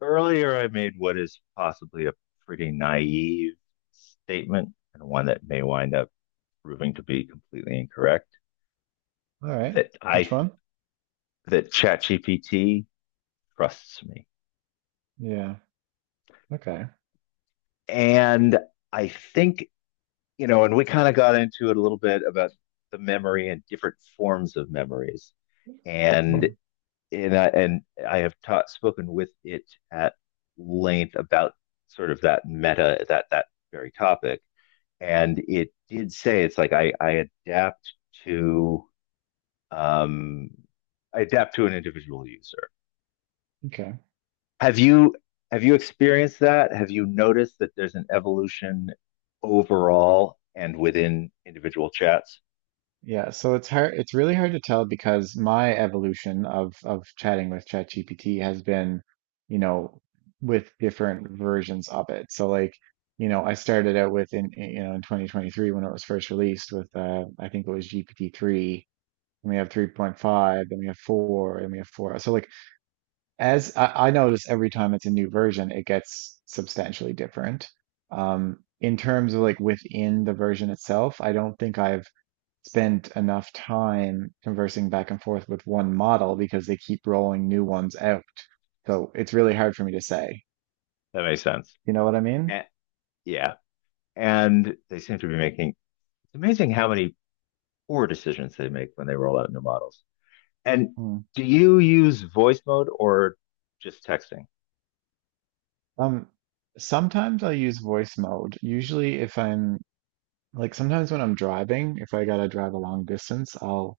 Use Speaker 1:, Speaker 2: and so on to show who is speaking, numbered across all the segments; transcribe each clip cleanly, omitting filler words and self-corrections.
Speaker 1: Earlier, I made what is possibly a pretty naive statement and one that may wind up proving to be completely incorrect
Speaker 2: All right.
Speaker 1: that
Speaker 2: Which
Speaker 1: I
Speaker 2: one?
Speaker 1: that ChatGPT trusts me.
Speaker 2: Yeah. Okay.
Speaker 1: And I think, and we kind of got into it a little bit about the memory and different forms of memories. And
Speaker 2: Hmm.
Speaker 1: and I have taught spoken with it at length about sort of that meta, that very topic, and it did say, it's like, to um, I adapt to an individual user.
Speaker 2: Okay.
Speaker 1: Have you have you experienced that? Have you noticed that there's an evolution overall and within individual chats?
Speaker 2: Yeah, so it's hard. It's really hard to tell because my evolution of chatting with ChatGPT has been, you know, with different versions of it. So like, I started out with you know in 2023 when it was first released with I think it was GPT-3, and we have 3.5, then we have 4, and we have 4. So like, as I notice every time it's a new version, it gets substantially different. In terms of like within the version itself, I don't think I've spent enough time conversing back and forth with one model because they keep rolling new ones out. So it's really hard for me to say.
Speaker 1: That makes sense.
Speaker 2: You know what I mean?
Speaker 1: Eh, yeah, and they seem to be making. It's amazing how many poor decisions they make when they roll out new models. And
Speaker 2: Mm.
Speaker 1: do you use voice mode or just texting?
Speaker 2: Um, Sometimes I'll use voice mode. Usually if I'm like sometimes when I'm driving, if I gotta drive a long distance,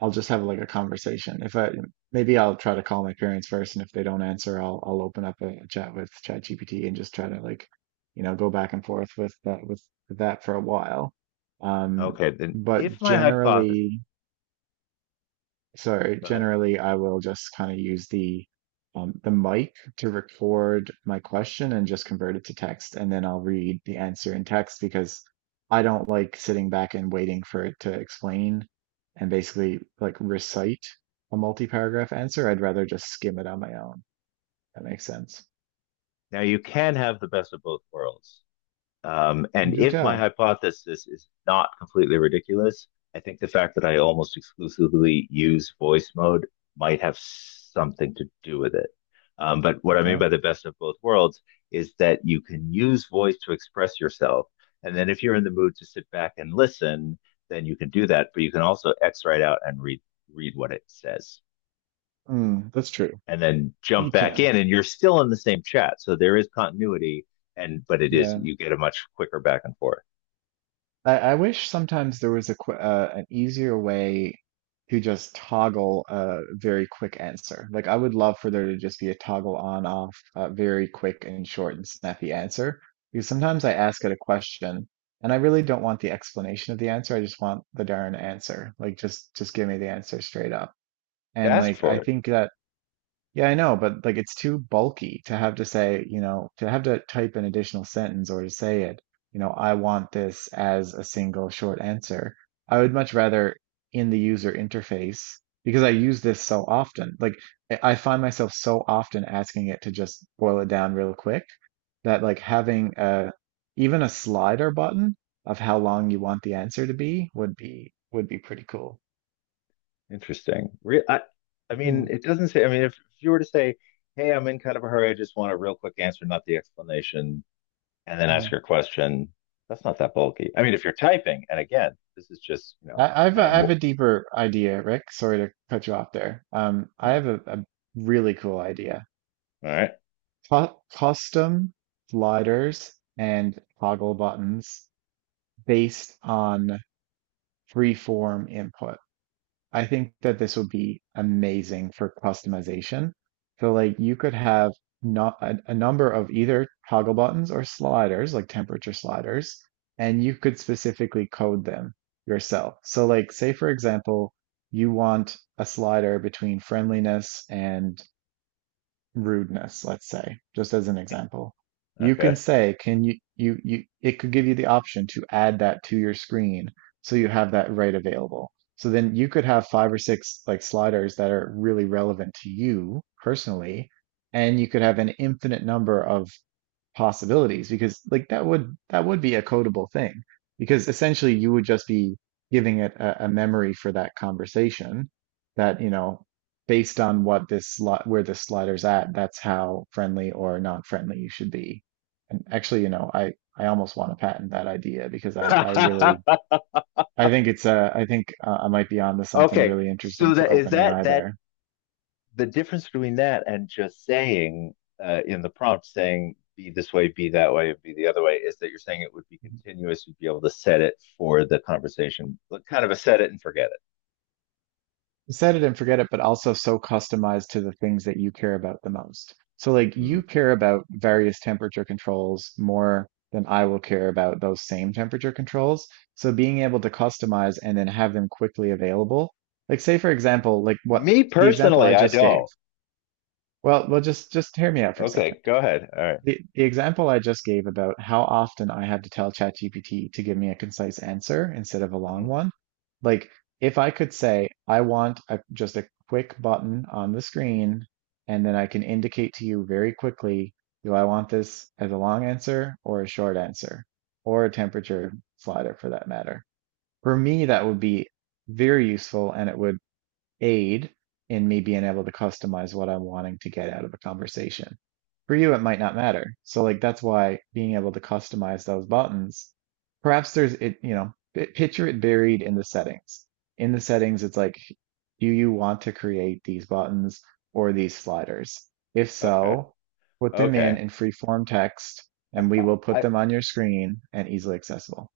Speaker 2: I'll just have like a conversation. If I maybe I'll try to call my parents first, and if they don't answer, I'll open up a chat with ChatGPT and just try to like, go back and forth with that for a while. Um,
Speaker 1: Okay, then
Speaker 2: but
Speaker 1: if my hypothesis,
Speaker 2: generally. So
Speaker 1: go ahead.
Speaker 2: generally, I will just kind of use the mic to record my question and just convert it to text, and then I'll read the answer in text because I don't like sitting back and waiting for it to explain and basically like recite a multi-paragraph answer. I'd rather just skim it on my own. That makes sense.
Speaker 1: Now, you can have the best of both worlds. And
Speaker 2: Do
Speaker 1: if my
Speaker 2: tell.
Speaker 1: hypothesis is not completely ridiculous, I think the fact that I almost exclusively use voice mode might have something to do with it. But what I mean
Speaker 2: Okay.
Speaker 1: by the best of both worlds is that you can use voice to express yourself. And then if you're in the mood to sit back and listen, then you can do that. But you can also X right out and read what it says,
Speaker 2: Mm, that's true.
Speaker 1: and then jump
Speaker 2: You
Speaker 1: back
Speaker 2: can.
Speaker 1: in and you're still in the same chat. So there is continuity, and but it is,
Speaker 2: Yeah.
Speaker 1: you get a much quicker back and forth.
Speaker 2: I wish sometimes there was a qu an easier way to just toggle a very quick answer. Like I would love for there to just be a toggle on off, very quick and short and snappy answer. Because sometimes I ask it a question and I really don't want the explanation of the answer. I just want the darn answer. Like just give me the answer straight up.
Speaker 1: To
Speaker 2: And
Speaker 1: ask
Speaker 2: like
Speaker 1: for
Speaker 2: I
Speaker 1: it.
Speaker 2: think that yeah, I know, but like it's too bulky to have to say, to have to type an additional sentence or to say it, I want this as a single short answer. I would much rather in the user interface because I use this so often. Like I find myself so often asking it to just boil it down real quick that like having a even a slider button of how long you want the answer to be would be pretty cool.
Speaker 1: Interesting. I mean,
Speaker 2: Mm,
Speaker 1: it doesn't say. I mean, if you were to say, "Hey, I'm in kind of a hurry. I just want a real quick answer, not the explanation," and then ask
Speaker 2: mm.
Speaker 1: your question, that's not that bulky. I mean, if you're typing, and again, this is just, you know, kind of
Speaker 2: I have a deeper idea, Rick. Sorry to cut you off there. I
Speaker 1: hmm,
Speaker 2: have a really cool idea.
Speaker 1: all right.
Speaker 2: Co Custom sliders and toggle buttons based on freeform input. I think that this would be amazing for customization. So like you could have not a, a number of either toggle buttons or sliders, like temperature sliders, and you could specifically code them yourself. So like say for example, you want a slider between friendliness and rudeness, let's say, just as an example, you can
Speaker 1: Okay.
Speaker 2: say, can you, it could give you the option to add that to your screen so you have that right available. So then you could have five or six like sliders that are really relevant to you personally, and you could have an infinite number of possibilities because like that would be a codable thing because essentially you would just be giving it a memory for that conversation that you know based on what this slot where this slider's at, that's how friendly or non-friendly you should be. And actually, you know, I almost want to patent that idea because I really, I think it's I think I might be onto something
Speaker 1: Okay.
Speaker 2: really interesting
Speaker 1: So
Speaker 2: for
Speaker 1: that is, that
Speaker 2: OpenAI
Speaker 1: that
Speaker 2: there.
Speaker 1: the difference between that and just saying, in the prompt, saying be this way, be that way, and be the other way, is that you're saying it would be continuous. You'd be able to set it for the conversation, like kind of a set it and forget it.
Speaker 2: Set it and forget it, but also so customized to the things that you care about the most. So like
Speaker 1: Hmm.
Speaker 2: you care about various temperature controls more than I will care about those same temperature controls. So being able to customize and then have them quickly available. Like say for example, like what
Speaker 1: Me
Speaker 2: the example
Speaker 1: personally,
Speaker 2: I
Speaker 1: I
Speaker 2: just gave.
Speaker 1: don't.
Speaker 2: Well, just hear me out for a second.
Speaker 1: Okay, go ahead. All right.
Speaker 2: The example I just gave about how often I had to tell ChatGPT to give me a concise answer instead of a long
Speaker 1: Mm-hmm.
Speaker 2: one, like if I could say, I want just a quick button on the screen, and then I can indicate to you very quickly, do I want this as a long answer or a short answer, or a temperature slider for that matter? For me, that would be very useful and it would aid in me being able to customize what I'm wanting to get out of a conversation. For you, it might not matter. So like that's why being able to customize those buttons, perhaps there's it, you know, picture it buried in the settings. In the settings, it's like, do you want to create these buttons or these sliders? If
Speaker 1: Okay.
Speaker 2: so, put them in
Speaker 1: Okay.
Speaker 2: free form text
Speaker 1: I,
Speaker 2: and we will put
Speaker 1: I
Speaker 2: them on your screen and easily accessible.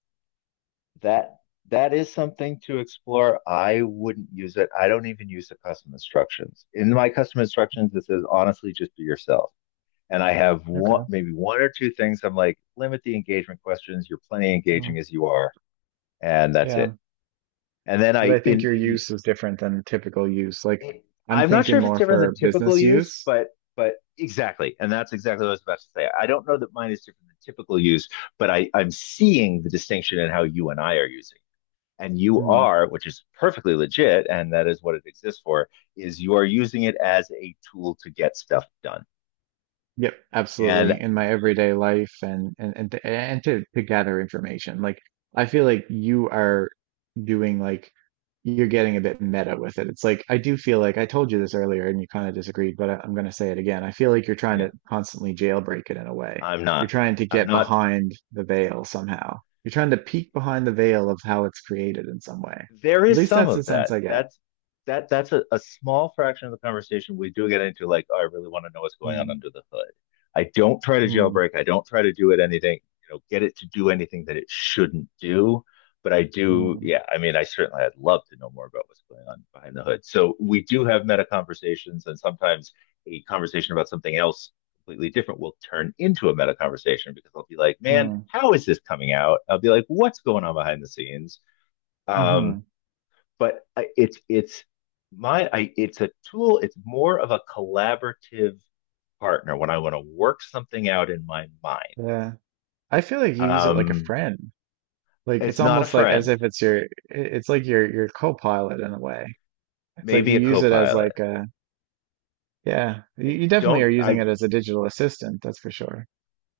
Speaker 1: that that is something to explore. I wouldn't use it. I don't even use the custom instructions. In my custom instructions, it says, honestly, just be yourself, and I have one,
Speaker 2: Okay.
Speaker 1: maybe one or two things. I'm like, limit the engagement questions. You're plenty engaging
Speaker 2: Well,
Speaker 1: as you are, and that's it.
Speaker 2: yeah.
Speaker 1: And then
Speaker 2: But
Speaker 1: I,
Speaker 2: I think your use is different than typical use. Like
Speaker 1: in
Speaker 2: I'm
Speaker 1: I'm not sure
Speaker 2: thinking
Speaker 1: if it's
Speaker 2: more
Speaker 1: different than
Speaker 2: for
Speaker 1: typical
Speaker 2: business
Speaker 1: use,
Speaker 2: use.
Speaker 1: but exactly, and that's exactly what I was about to say. I don't know that mine is different than typical use, but I'm seeing the distinction in how you and I are using. And you are, which is perfectly legit, and that is what it exists for, is you are using it as a tool to get stuff done.
Speaker 2: Yep,
Speaker 1: And
Speaker 2: absolutely. In my everyday life and to gather information. Like I feel like you are doing like you're getting a bit meta with it. It's like I do feel like I told you this earlier and you kind of disagreed, but I'm going to say it again. I feel like you're trying
Speaker 1: Yeah.
Speaker 2: to constantly jailbreak it in a way.
Speaker 1: I'm
Speaker 2: You're
Speaker 1: not.
Speaker 2: trying to
Speaker 1: I'm
Speaker 2: get
Speaker 1: not,
Speaker 2: behind the veil somehow. You're trying to peek behind the veil of how it's created in some way.
Speaker 1: there
Speaker 2: At
Speaker 1: is
Speaker 2: least
Speaker 1: some
Speaker 2: that's
Speaker 1: of
Speaker 2: the sense
Speaker 1: that.
Speaker 2: I get.
Speaker 1: That's a small fraction of the conversation. We do get into like, oh, I really want to know what's going on
Speaker 2: Mm,
Speaker 1: under the hood. I don't try to
Speaker 2: mm,
Speaker 1: jailbreak. I don't try to do it anything, you know, get it to do anything that it shouldn't do. But I do,
Speaker 2: mm,
Speaker 1: yeah, I mean, I'd love to know more about what's going on behind the hood. So we do have meta conversations, and sometimes a conversation about something else completely different will turn into a meta conversation because I'll be like, man,
Speaker 2: mm,
Speaker 1: how is this coming out? I'll be like, what's going on behind the scenes?
Speaker 2: hmm, hmm.
Speaker 1: Um, but it's, it's a tool. It's more of a collaborative partner when I want to work something out in my mind.
Speaker 2: Yeah. I feel like you use it like a
Speaker 1: Um,
Speaker 2: friend. Like it's
Speaker 1: it's not a
Speaker 2: almost like as
Speaker 1: friend,
Speaker 2: if it's your, it's like your co-pilot in a way. It's like
Speaker 1: maybe
Speaker 2: you
Speaker 1: a
Speaker 2: use it as
Speaker 1: co-pilot.
Speaker 2: like a, yeah,
Speaker 1: I
Speaker 2: you definitely are
Speaker 1: don't.
Speaker 2: using
Speaker 1: I
Speaker 2: it as a digital assistant, that's for sure.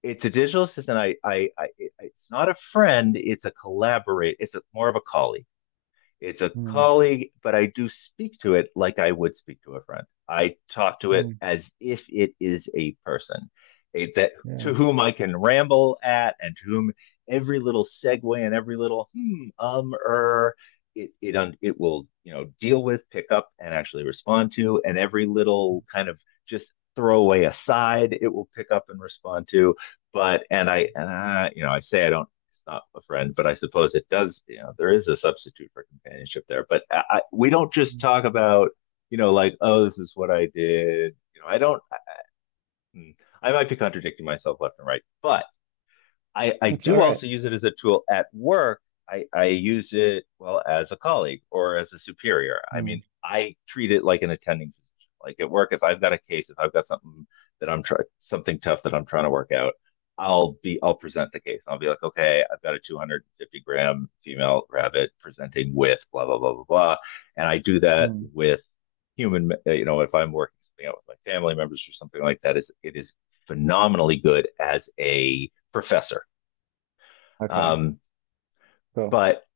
Speaker 1: It's a digital assistant. I It's not a friend. It's a collaborate. It's more of a colleague. It's a
Speaker 2: Mm,
Speaker 1: colleague, but I do speak to it like I would speak to a friend. I talk to it
Speaker 2: mm,
Speaker 1: as if it is a person, a, that
Speaker 2: yeah,
Speaker 1: to whom I can ramble at, and to whom every little segue and every little hmm, it will, you know, deal with, pick up and actually respond to. And every little kind of just throwaway aside, it will pick up and respond to. But, and I, I say, I don't it's not a friend, but I suppose it does. You know, there is a substitute for companionship there. But we don't just
Speaker 2: mm.
Speaker 1: talk about, like, oh, this is what I did. You know, I don't. hmm, I might be contradicting myself left and right, but I
Speaker 2: That's all
Speaker 1: do
Speaker 2: right.
Speaker 1: also use it as a tool at work. I use it, well, as a colleague or as a superior. I
Speaker 2: Mm,
Speaker 1: mean, I treat it like an attending physician. Like at work, if I've got a case, if I've got something that something tough that I'm trying to work out, I'll present the case. I'll be like, okay, I've got a 250-gram female rabbit presenting with blah, blah, blah, blah, blah. And I do that
Speaker 2: mm.
Speaker 1: with if I'm working something out with my family members or something like that, is it is phenomenally good as a professor,
Speaker 2: Okay,
Speaker 1: um,
Speaker 2: cool.
Speaker 1: but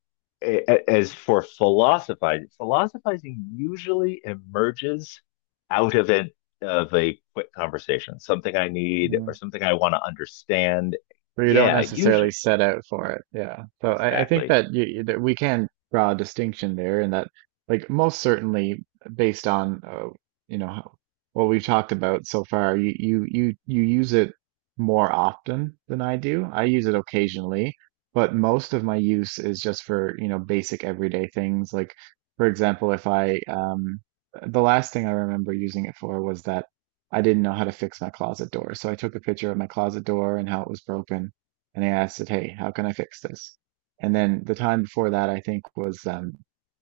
Speaker 1: as for philosophizing, philosophizing usually emerges out of an of a quick conversation, something I need
Speaker 2: Mm.
Speaker 1: or something I want to understand.
Speaker 2: But you don't
Speaker 1: Yeah, usually
Speaker 2: necessarily set out for it. Yeah. So I think
Speaker 1: exactly
Speaker 2: that you, that we can draw a distinction there, and that like most certainly based on you know, what we've talked about so far, you use it more often than I do. I use it occasionally, but most of my use is just for you know basic everyday things. Like for example, if I the last thing I remember using it for was that. I didn't know how to fix my closet door. So I took a picture of my closet door and how it was broken. And I asked it, hey, how can I fix this? And then the time before that, I think was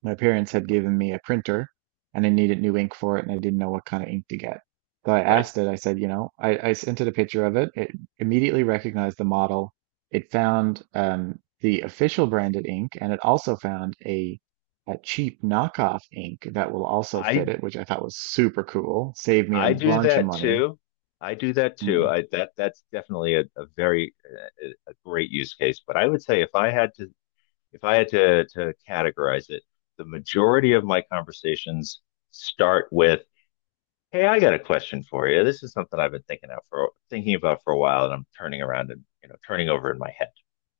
Speaker 2: my parents had given me a printer and I needed new ink for it and I didn't know what kind of ink to get. So I
Speaker 1: right.
Speaker 2: asked it, I said, you know, I sent it a picture of it. It immediately recognized the model. It found the official branded ink and it also found a cheap knockoff ink that will also fit
Speaker 1: I
Speaker 2: it, which I thought was super cool. Saved me a
Speaker 1: I do
Speaker 2: bunch of
Speaker 1: that
Speaker 2: money.
Speaker 1: too. I do that too.
Speaker 2: Mm,
Speaker 1: I that that's definitely a great use case. But I would say, if I had to categorize it, the majority of my conversations start with, hey, I got a question for you. This is something I've been thinking about for a while, and I'm turning around and, turning over in my head.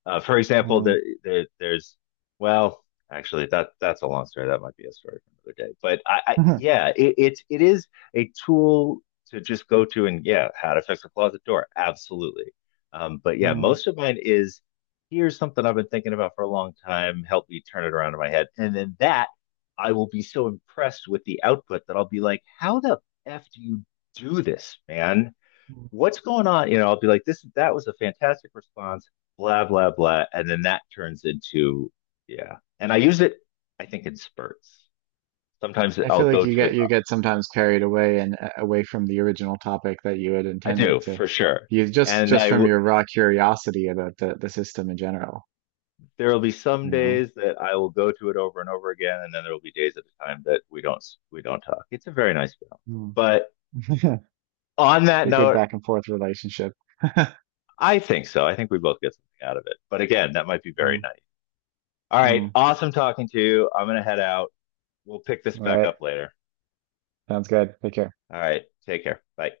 Speaker 1: For example,
Speaker 2: mm,
Speaker 1: the, there's well, actually, that's a long story. That might be a story for another day. But I yeah, it is a tool to just go to, and yeah, how to fix a closet door, absolutely. But yeah,
Speaker 2: mm.
Speaker 1: most of mine is, here's something I've been thinking about for a long time. Help me turn it around in my head, and then that. I will be so impressed with the output that I'll be like, how the f do you do this, man? What's going on? You know, I'll be like, this that was a fantastic response, blah, blah, blah. And then that turns into, yeah. And I use it, I think, in spurts. Sometimes
Speaker 2: I
Speaker 1: I'll
Speaker 2: feel like
Speaker 1: go
Speaker 2: you
Speaker 1: to it.
Speaker 2: get sometimes carried away and away from the original topic that you had
Speaker 1: I
Speaker 2: intended
Speaker 1: do
Speaker 2: to.
Speaker 1: for sure.
Speaker 2: You just
Speaker 1: And
Speaker 2: just from your raw curiosity about the system in general,
Speaker 1: there will be some
Speaker 2: you know?
Speaker 1: days that I will go to it over and over again, and then there will be days at a time that we don't talk. It's a very nice balance.
Speaker 2: Mm.
Speaker 1: But on that
Speaker 2: A good
Speaker 1: note,
Speaker 2: back and forth relationship.
Speaker 1: I think so. I think we both get something out of it. But again, that might be very
Speaker 2: Mm,
Speaker 1: nice. All right.
Speaker 2: mm.
Speaker 1: Awesome talking to you. I'm going to head out. We'll pick this
Speaker 2: All
Speaker 1: back
Speaker 2: right.
Speaker 1: up later.
Speaker 2: Sounds good. Take care.
Speaker 1: All right. Take care. Bye.